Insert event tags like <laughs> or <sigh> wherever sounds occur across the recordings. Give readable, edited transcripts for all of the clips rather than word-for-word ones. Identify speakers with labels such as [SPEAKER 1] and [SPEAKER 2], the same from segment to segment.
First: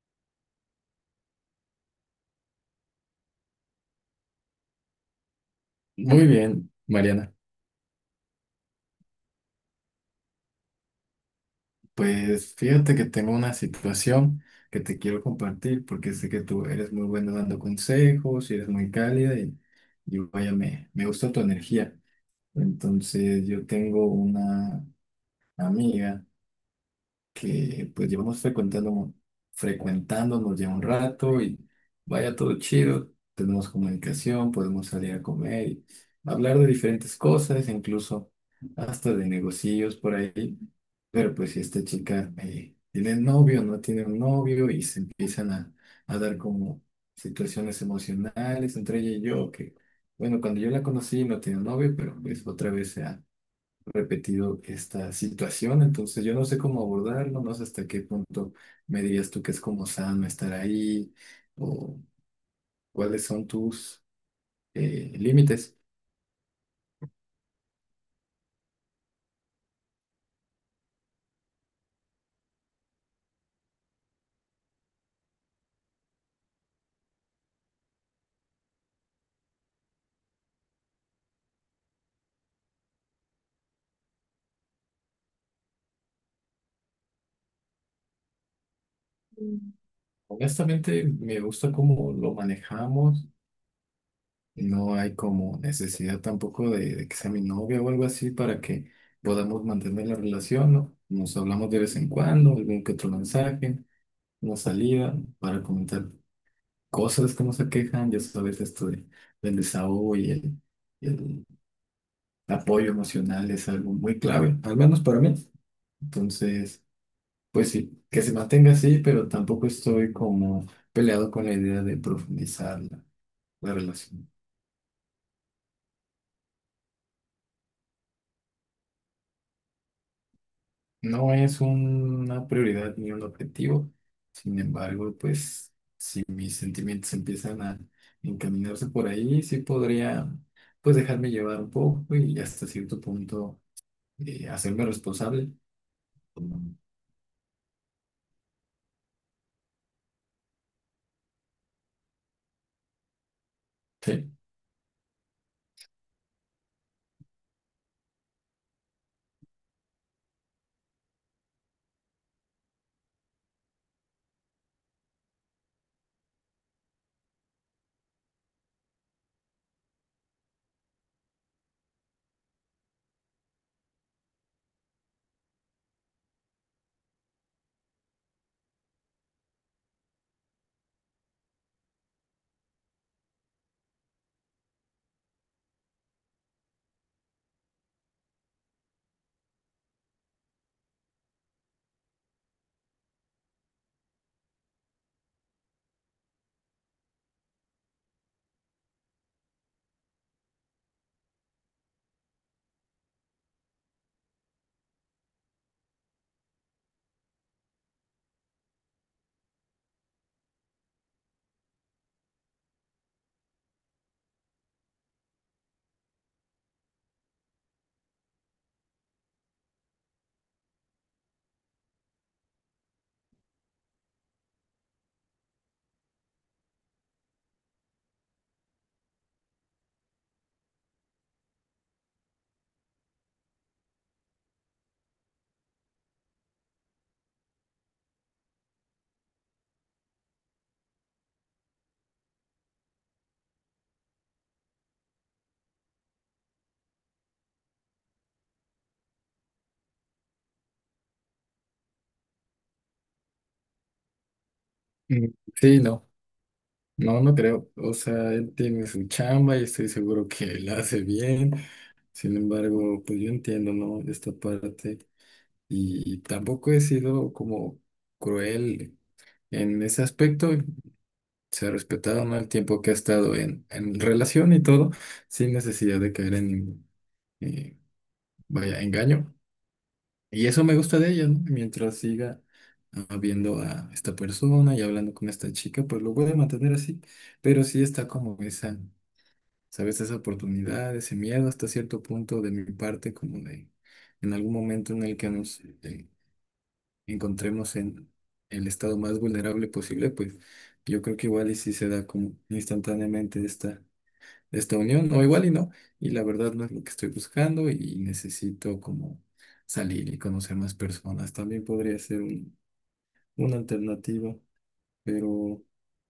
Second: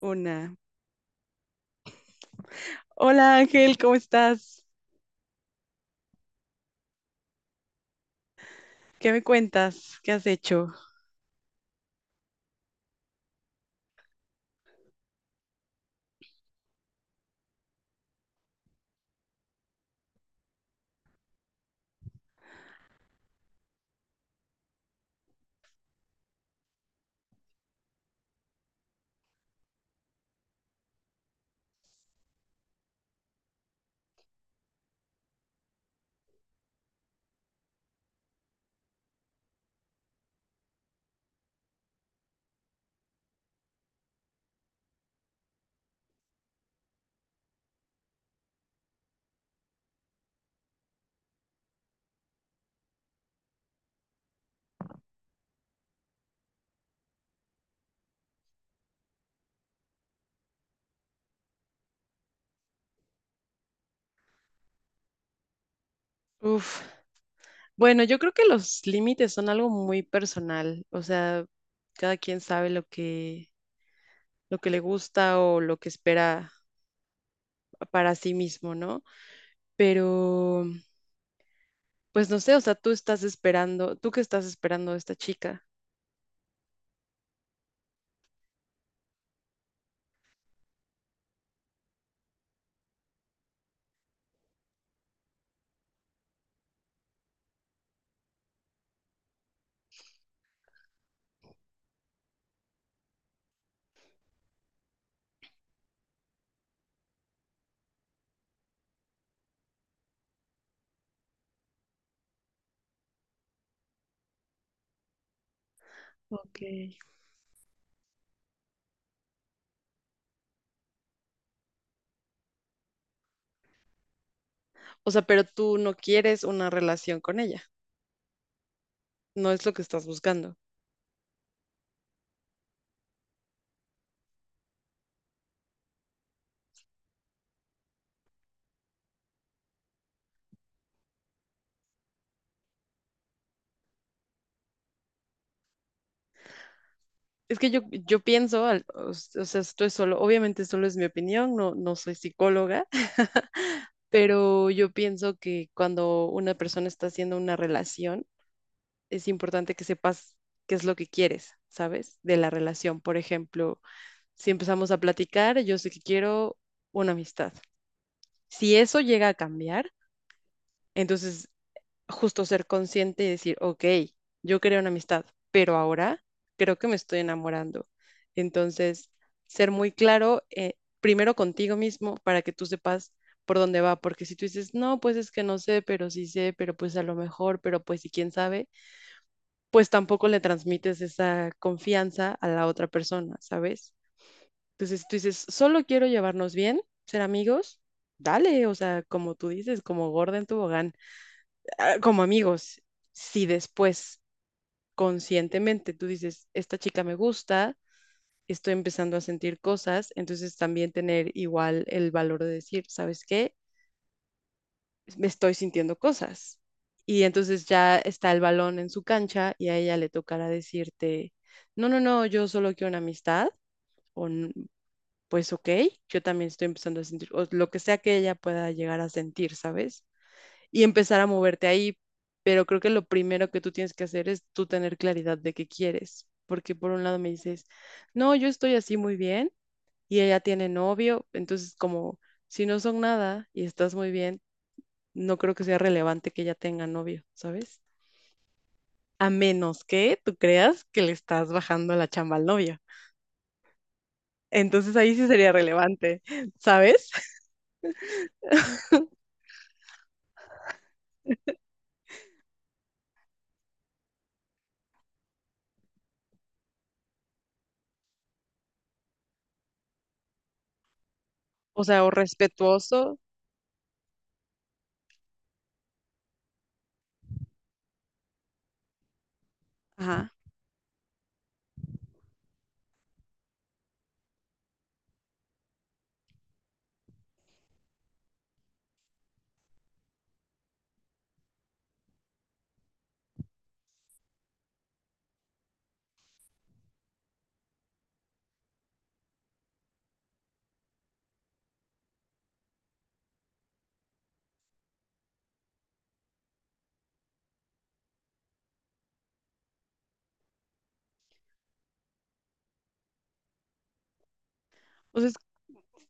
[SPEAKER 1] Una. Hola Ángel, ¿cómo estás?
[SPEAKER 2] Muy bien, Mariana.
[SPEAKER 1] ¿Qué me cuentas? ¿Qué has hecho?
[SPEAKER 2] Pues fíjate que tengo una situación que te quiero compartir porque sé que tú eres muy buena dando consejos y eres muy cálida y vaya, me gusta tu energía. Entonces yo tengo una amiga que pues llevamos frecuentándonos ya un rato y vaya todo chido, tenemos comunicación, podemos salir a comer y hablar de diferentes cosas, incluso hasta de negocios por ahí. Pero pues si esta chica tiene novio, no tiene un novio y se empiezan a dar como situaciones emocionales entre ella y yo, que bueno, cuando yo la conocí no tenía novio, pero pues otra vez se ha repetido esta situación, entonces yo no sé cómo abordarlo, no sé hasta qué punto me dirías tú que es como sano estar ahí o cuáles son tus límites.
[SPEAKER 1] Uf. Bueno, yo creo que los límites son algo muy personal. O sea, cada quien sabe lo que le gusta o lo que espera para sí mismo, ¿no? Pero, pues no sé, o sea, tú estás esperando, ¿tú qué estás esperando de esta chica?
[SPEAKER 2] Honestamente, me gusta cómo lo manejamos, no hay como necesidad tampoco de que sea mi novia o algo así para que podamos mantener la relación, ¿no? Nos hablamos de vez en cuando, algún que otro mensaje, una salida para comentar cosas, cómo se quejan, ya sabes, esto de- del desahogo y el apoyo emocional es algo muy clave, al menos para mí.
[SPEAKER 1] Ok.
[SPEAKER 2] Entonces, pues sí, que se mantenga así, pero tampoco estoy como peleado con la idea de profundizar la relación.
[SPEAKER 1] O sea, pero tú no quieres una relación con ella. No es lo que estás buscando.
[SPEAKER 2] No es una prioridad ni un objetivo, sin embargo, pues si mis sentimientos empiezan a encaminarse por ahí, sí podría pues dejarme llevar un poco y hasta cierto punto hacerme responsable.
[SPEAKER 1] Es que yo pienso, o sea, esto es solo, obviamente solo es mi opinión, no, no soy psicóloga, <laughs>
[SPEAKER 2] Sí.
[SPEAKER 1] pero yo pienso que cuando una persona está haciendo una relación, es importante que sepas qué es lo que quieres, ¿sabes? De la relación. Por ejemplo, si empezamos a platicar, yo sé que quiero una amistad. Si eso llega a cambiar, entonces justo ser consciente y decir, ok, yo quería una amistad, pero ahora creo que me estoy enamorando. Entonces, ser muy claro, primero contigo mismo, para que tú sepas por dónde va, porque si tú dices, no, pues es que no sé, pero sí sé, pero pues a lo mejor, pero pues y quién sabe, pues tampoco le transmites esa confianza a la otra persona, ¿sabes? Entonces, tú dices, solo quiero llevarnos bien, ser amigos, dale, o sea, como tú dices, como gorda en tobogán, como amigos, si después conscientemente tú dices, esta chica me gusta, estoy empezando a sentir cosas, entonces también tener igual el valor de decir, ¿sabes qué? Me estoy sintiendo cosas. Y entonces ya está el balón en su cancha y a ella le tocará decirte, no, no, no, yo solo quiero una amistad, o "N- pues ok, yo también estoy empezando a sentir, o lo que sea que ella pueda llegar a sentir, ¿sabes? Y empezar a moverte ahí. Pero creo que lo primero que tú tienes que hacer es tú tener claridad de qué quieres. Porque por un lado me dices, no, yo estoy así muy bien y ella tiene novio. Entonces, como si no son nada y estás muy bien, no creo que sea relevante que ella tenga novio, ¿sabes? A menos que tú creas que le estás bajando la chamba al novio. Entonces ahí sí
[SPEAKER 2] Mm.
[SPEAKER 1] sería
[SPEAKER 2] Sí, no,
[SPEAKER 1] relevante, ¿sabes?
[SPEAKER 2] no, no
[SPEAKER 1] <laughs>
[SPEAKER 2] creo. O sea, él tiene su chamba y estoy seguro que la hace bien. Sin embargo, pues yo entiendo, ¿no? Esta parte. Y tampoco he sido como cruel en ese aspecto. Se ha
[SPEAKER 1] O sea, o
[SPEAKER 2] respetado, ¿no? El tiempo que ha
[SPEAKER 1] respetuoso.
[SPEAKER 2] estado en relación y todo, sin necesidad de caer en, eh, vaya, engaño.
[SPEAKER 1] Ajá.
[SPEAKER 2] Y eso me gusta de ella, ¿no? Mientras siga viendo a esta persona y hablando con esta chica, pues lo voy a mantener así. Pero sí está como esa, ¿sabes? Esa oportunidad, ese miedo hasta cierto punto de mi parte, como de en algún momento en el que nos encontremos en el estado más vulnerable posible, pues yo creo que igual y si se da como instantáneamente esta de esta unión, o igual y no, y la verdad no es lo que estoy buscando y necesito como salir y conocer más personas. También podría ser un- una alternativa,
[SPEAKER 1] O sea,
[SPEAKER 2] pero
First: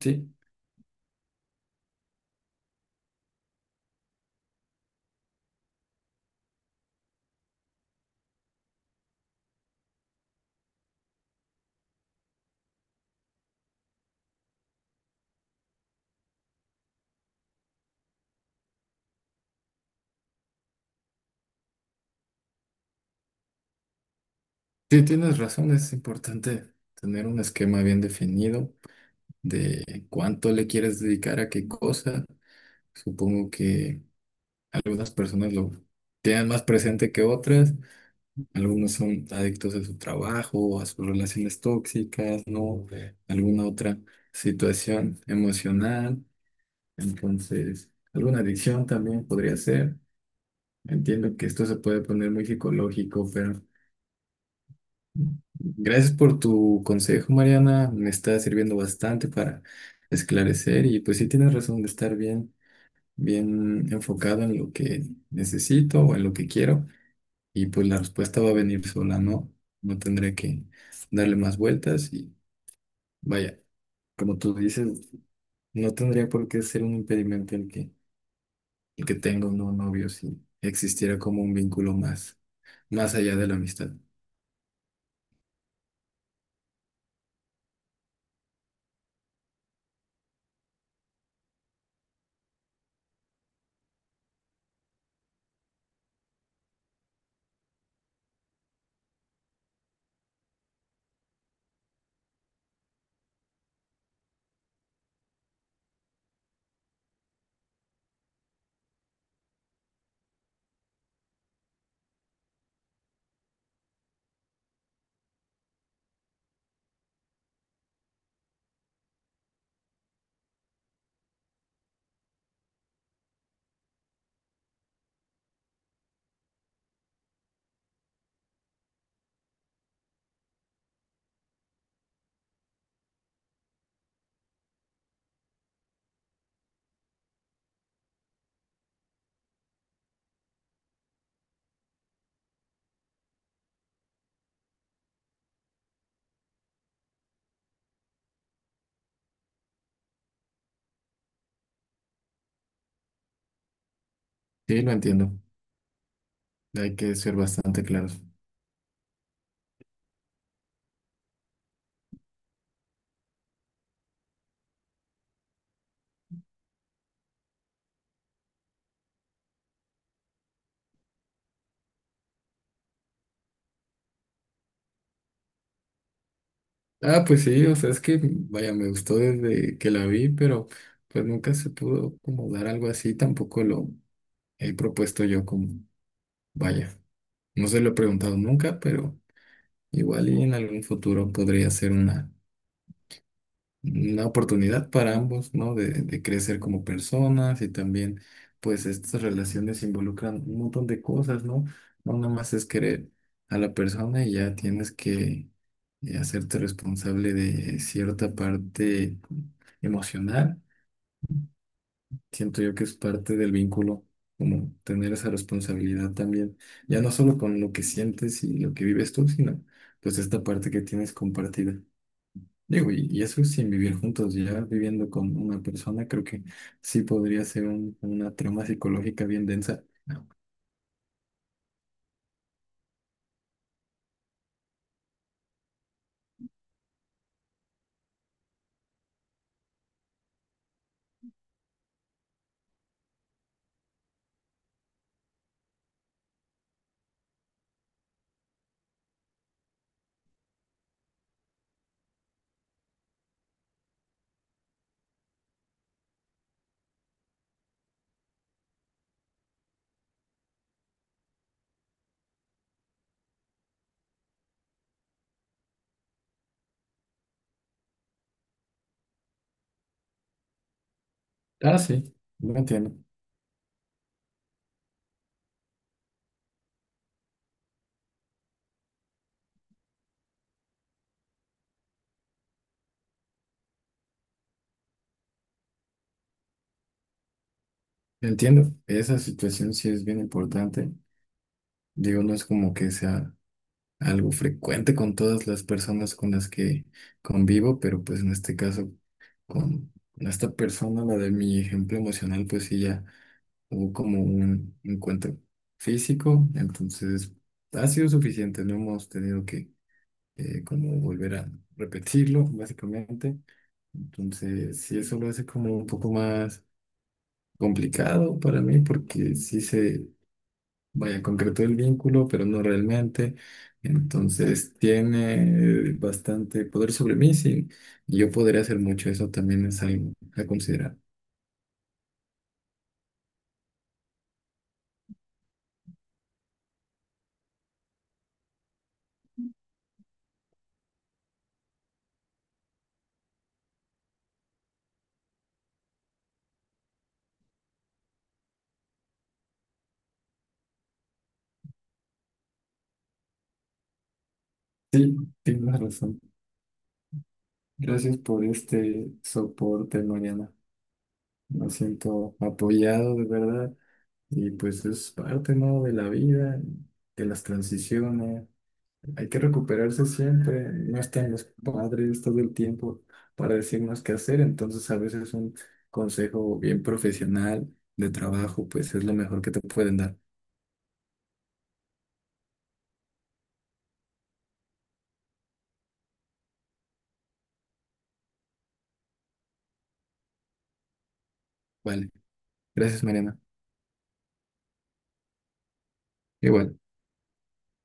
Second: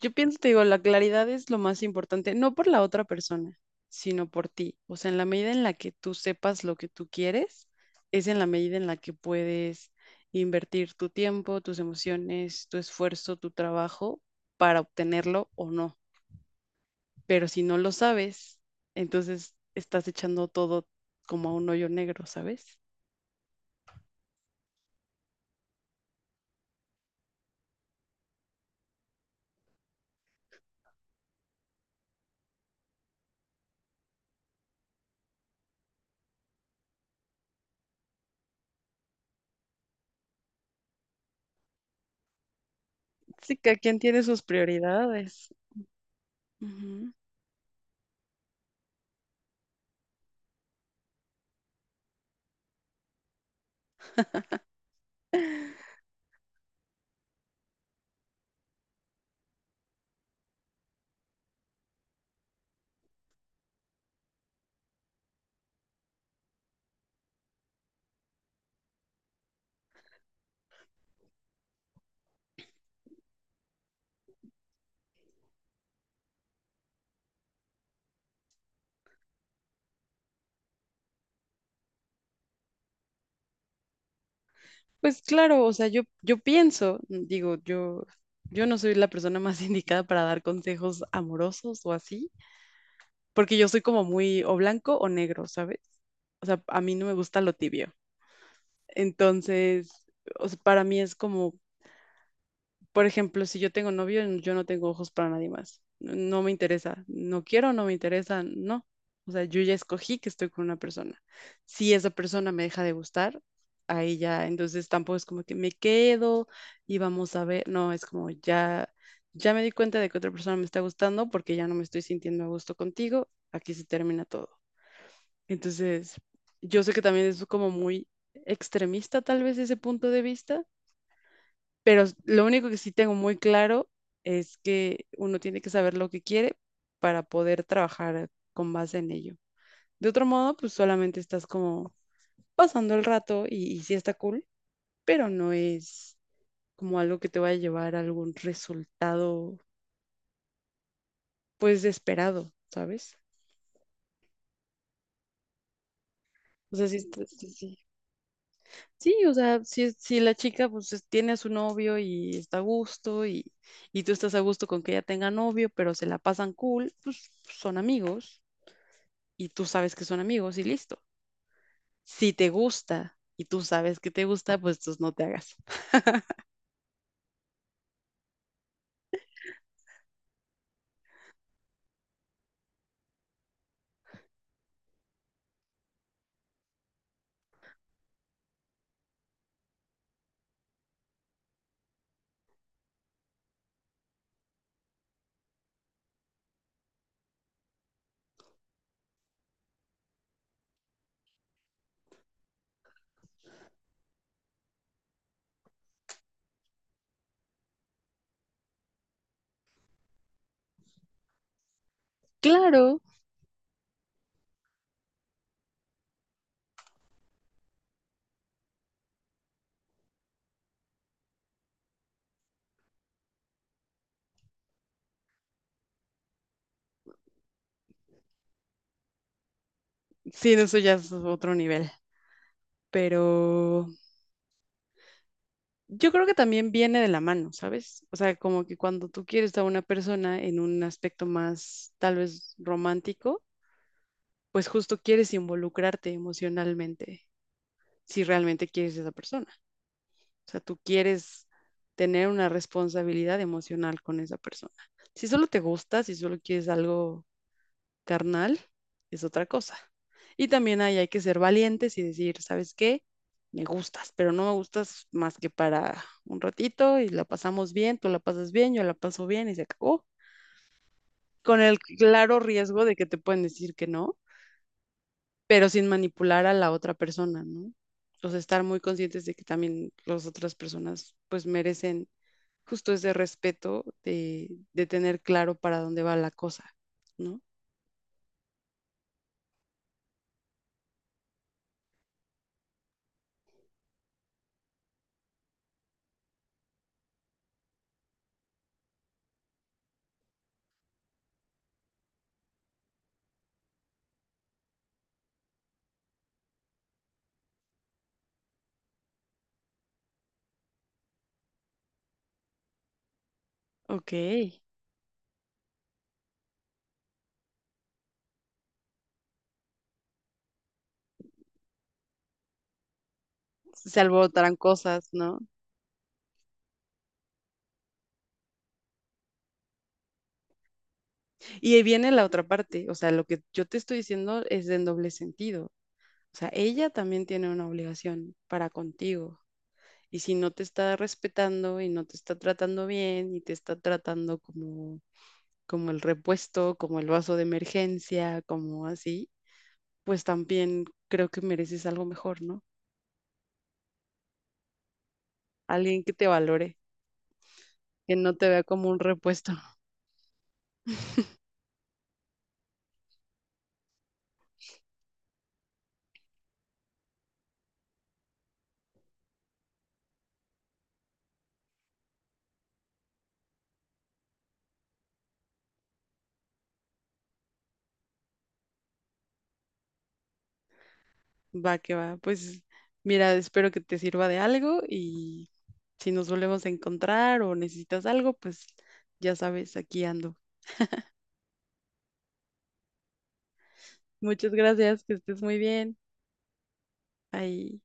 [SPEAKER 1] yo
[SPEAKER 2] sí,
[SPEAKER 1] pienso, te digo, la claridad es lo más importante, no por la otra persona, sino por ti. O sea, en la medida en la que tú sepas lo que tú quieres, es en la medida en la que puedes invertir tu tiempo, tus emociones, tu esfuerzo, tu trabajo para obtenerlo o no. Pero si no lo sabes, entonces estás echando todo como a un hoyo negro, ¿sabes?
[SPEAKER 2] sí tienes razón, es importante tener un esquema bien definido de cuánto le quieres dedicar a qué cosa. Supongo que algunas personas lo tienen más presente que otras. Algunos son adictos a su trabajo, a sus relaciones tóxicas, ¿no?
[SPEAKER 1] Sí,
[SPEAKER 2] Alguna
[SPEAKER 1] cada
[SPEAKER 2] otra
[SPEAKER 1] quien tiene sus
[SPEAKER 2] situación
[SPEAKER 1] prioridades.
[SPEAKER 2] emocional.
[SPEAKER 1] Ujú.
[SPEAKER 2] Entonces, alguna adicción también podría ser. Entiendo que esto se puede poner muy psicológico, pero gracias por tu consejo, Mariana. Me está sirviendo bastante para esclarecer y pues sí tienes razón de estar bien, bien enfocado en lo que necesito o en lo que quiero. Y pues la respuesta va a venir sola, ¿no? No tendré que darle más vueltas y vaya, como tú dices, no tendría por qué ser un impedimento el que tenga un nuevo novio si existiera como un vínculo más, más allá de la amistad.
[SPEAKER 1] Pues claro, o sea, yo pienso, digo, yo no soy la persona más <laughs> indicada para dar consejos amorosos o así, porque yo soy como muy o blanco o negro, ¿sabes? O sea, a mí no me gusta lo tibio. Entonces, o sea, para mí es como por ejemplo, si yo tengo novio, yo no tengo ojos para nadie más. No me interesa. No quiero, no me interesa, no. O sea, yo ya escogí que estoy con una persona. Si esa persona me deja de gustar, ahí ya, entonces tampoco es como que me quedo y vamos a ver. No, es como ya, ya me di cuenta de que otra persona me está gustando porque ya no me estoy sintiendo a gusto contigo. Aquí se termina todo. Entonces, yo sé que también es como muy extremista tal vez ese punto de vista, pero lo único que sí tengo muy claro es que uno tiene que saber lo que quiere para poder trabajar con base en ello. De otro modo, pues solamente estás como pasando el rato y sí está cool, pero no es como algo que te vaya a llevar a algún resultado pues esperado, ¿sabes?
[SPEAKER 2] Sí, lo entiendo.
[SPEAKER 1] O sea, sí,
[SPEAKER 2] Hay que ser
[SPEAKER 1] sí, sí.
[SPEAKER 2] bastante claros.
[SPEAKER 1] Sí, o sea, si la chica pues tiene a su novio y está a gusto y tú estás a gusto con que ella tenga novio, pero se la pasan cool, pues son amigos. Y tú sabes que son amigos y listo. Si te gusta y tú sabes que te gusta, pues tú no te hagas.
[SPEAKER 2] Ah, pues sí, o sea, es que, vaya, me gustó desde que la vi, pero pues nunca se pudo como dar algo así, tampoco lo he propuesto yo como, vaya, no se lo he preguntado nunca, pero... Igual y en algún futuro podría ser una oportunidad para ambos, ¿no? De crecer como personas y también, pues, estas relaciones involucran un montón de cosas, ¿no? No nada más es querer a la persona y ya tienes que hacerte responsable de cierta parte emocional. Siento yo que es
[SPEAKER 1] Claro,
[SPEAKER 2] parte del vínculo, como tener esa responsabilidad también, ya no solo con lo que sientes y lo que vives tú, sino pues esta parte que tienes compartida. Digo, y eso sin vivir juntos, ya viviendo con una persona, creo que sí podría ser un- una trama psicológica bien densa.
[SPEAKER 1] sí, eso ya es otro nivel, pero yo creo que también viene de la mano, ¿sabes? O sea, como que cuando tú quieres a una persona en un aspecto más tal vez romántico, pues justo quieres involucrarte emocionalmente si realmente quieres a esa persona. O sea, tú quieres tener una responsabilidad emocional con esa persona. Si solo te gusta, si solo quieres algo carnal, es otra cosa. Y también ahí hay que ser valientes y decir, ¿sabes qué? Me gustas, pero no me gustas más que para un ratito y la pasamos bien, tú la pasas bien, yo la paso bien y se acabó. Con el
[SPEAKER 2] Ah, sí,
[SPEAKER 1] claro
[SPEAKER 2] lo
[SPEAKER 1] riesgo de
[SPEAKER 2] entiendo.
[SPEAKER 1] que te pueden decir que no, pero sin manipular a la otra persona, ¿no? O sea, estar muy conscientes de que también las otras personas pues merecen justo ese respeto de tener claro para dónde va la cosa, ¿no?
[SPEAKER 2] Entiendo, esa situación sí es bien importante. Digo, no es como que sea algo frecuente con todas las personas con las que convivo, pero pues en este caso con esta persona, la de mi ejemplo emocional, pues sí ya hubo como un encuentro físico, entonces ha sido suficiente, no hemos tenido que como volver a repetirlo, básicamente.
[SPEAKER 1] Ok,
[SPEAKER 2] Entonces, sí, eso lo hace como un poco más complicado para mí, porque sí se, vaya, concretó el vínculo, pero no realmente.
[SPEAKER 1] se alborotarán
[SPEAKER 2] Entonces,
[SPEAKER 1] cosas, ¿no?
[SPEAKER 2] tiene bastante poder sobre mí, sí, y yo podría hacer mucho, eso también es algo a considerar.
[SPEAKER 1] Y ahí viene la otra parte, o sea, lo que yo te estoy diciendo es de doble sentido. O sea, ella también tiene una obligación para contigo. Y si no te está respetando y no te está tratando bien y te está tratando como, como el repuesto, como el vaso de emergencia, como así, pues también creo que mereces algo mejor, ¿no?
[SPEAKER 2] Sí, tienes
[SPEAKER 1] Alguien que
[SPEAKER 2] razón.
[SPEAKER 1] te valore, que
[SPEAKER 2] Gracias
[SPEAKER 1] no
[SPEAKER 2] por
[SPEAKER 1] te vea como un
[SPEAKER 2] este
[SPEAKER 1] repuesto.
[SPEAKER 2] soporte, Mariana. Me siento apoyado, de verdad. Y pues es parte, ¿no? De la vida, de las transiciones. Hay que recuperarse siempre. No están los padres todo el tiempo para decirnos qué hacer. Entonces, a veces un consejo bien profesional de trabajo, pues es lo mejor que te pueden dar.
[SPEAKER 1] Va que va. Pues mira, espero que te sirva de algo y si nos volvemos a encontrar o necesitas algo, pues ya sabes, aquí ando.
[SPEAKER 2] Vale. Gracias, Mariana.
[SPEAKER 1] Muchas gracias, que estés muy bien.
[SPEAKER 2] Igual.
[SPEAKER 1] Ahí.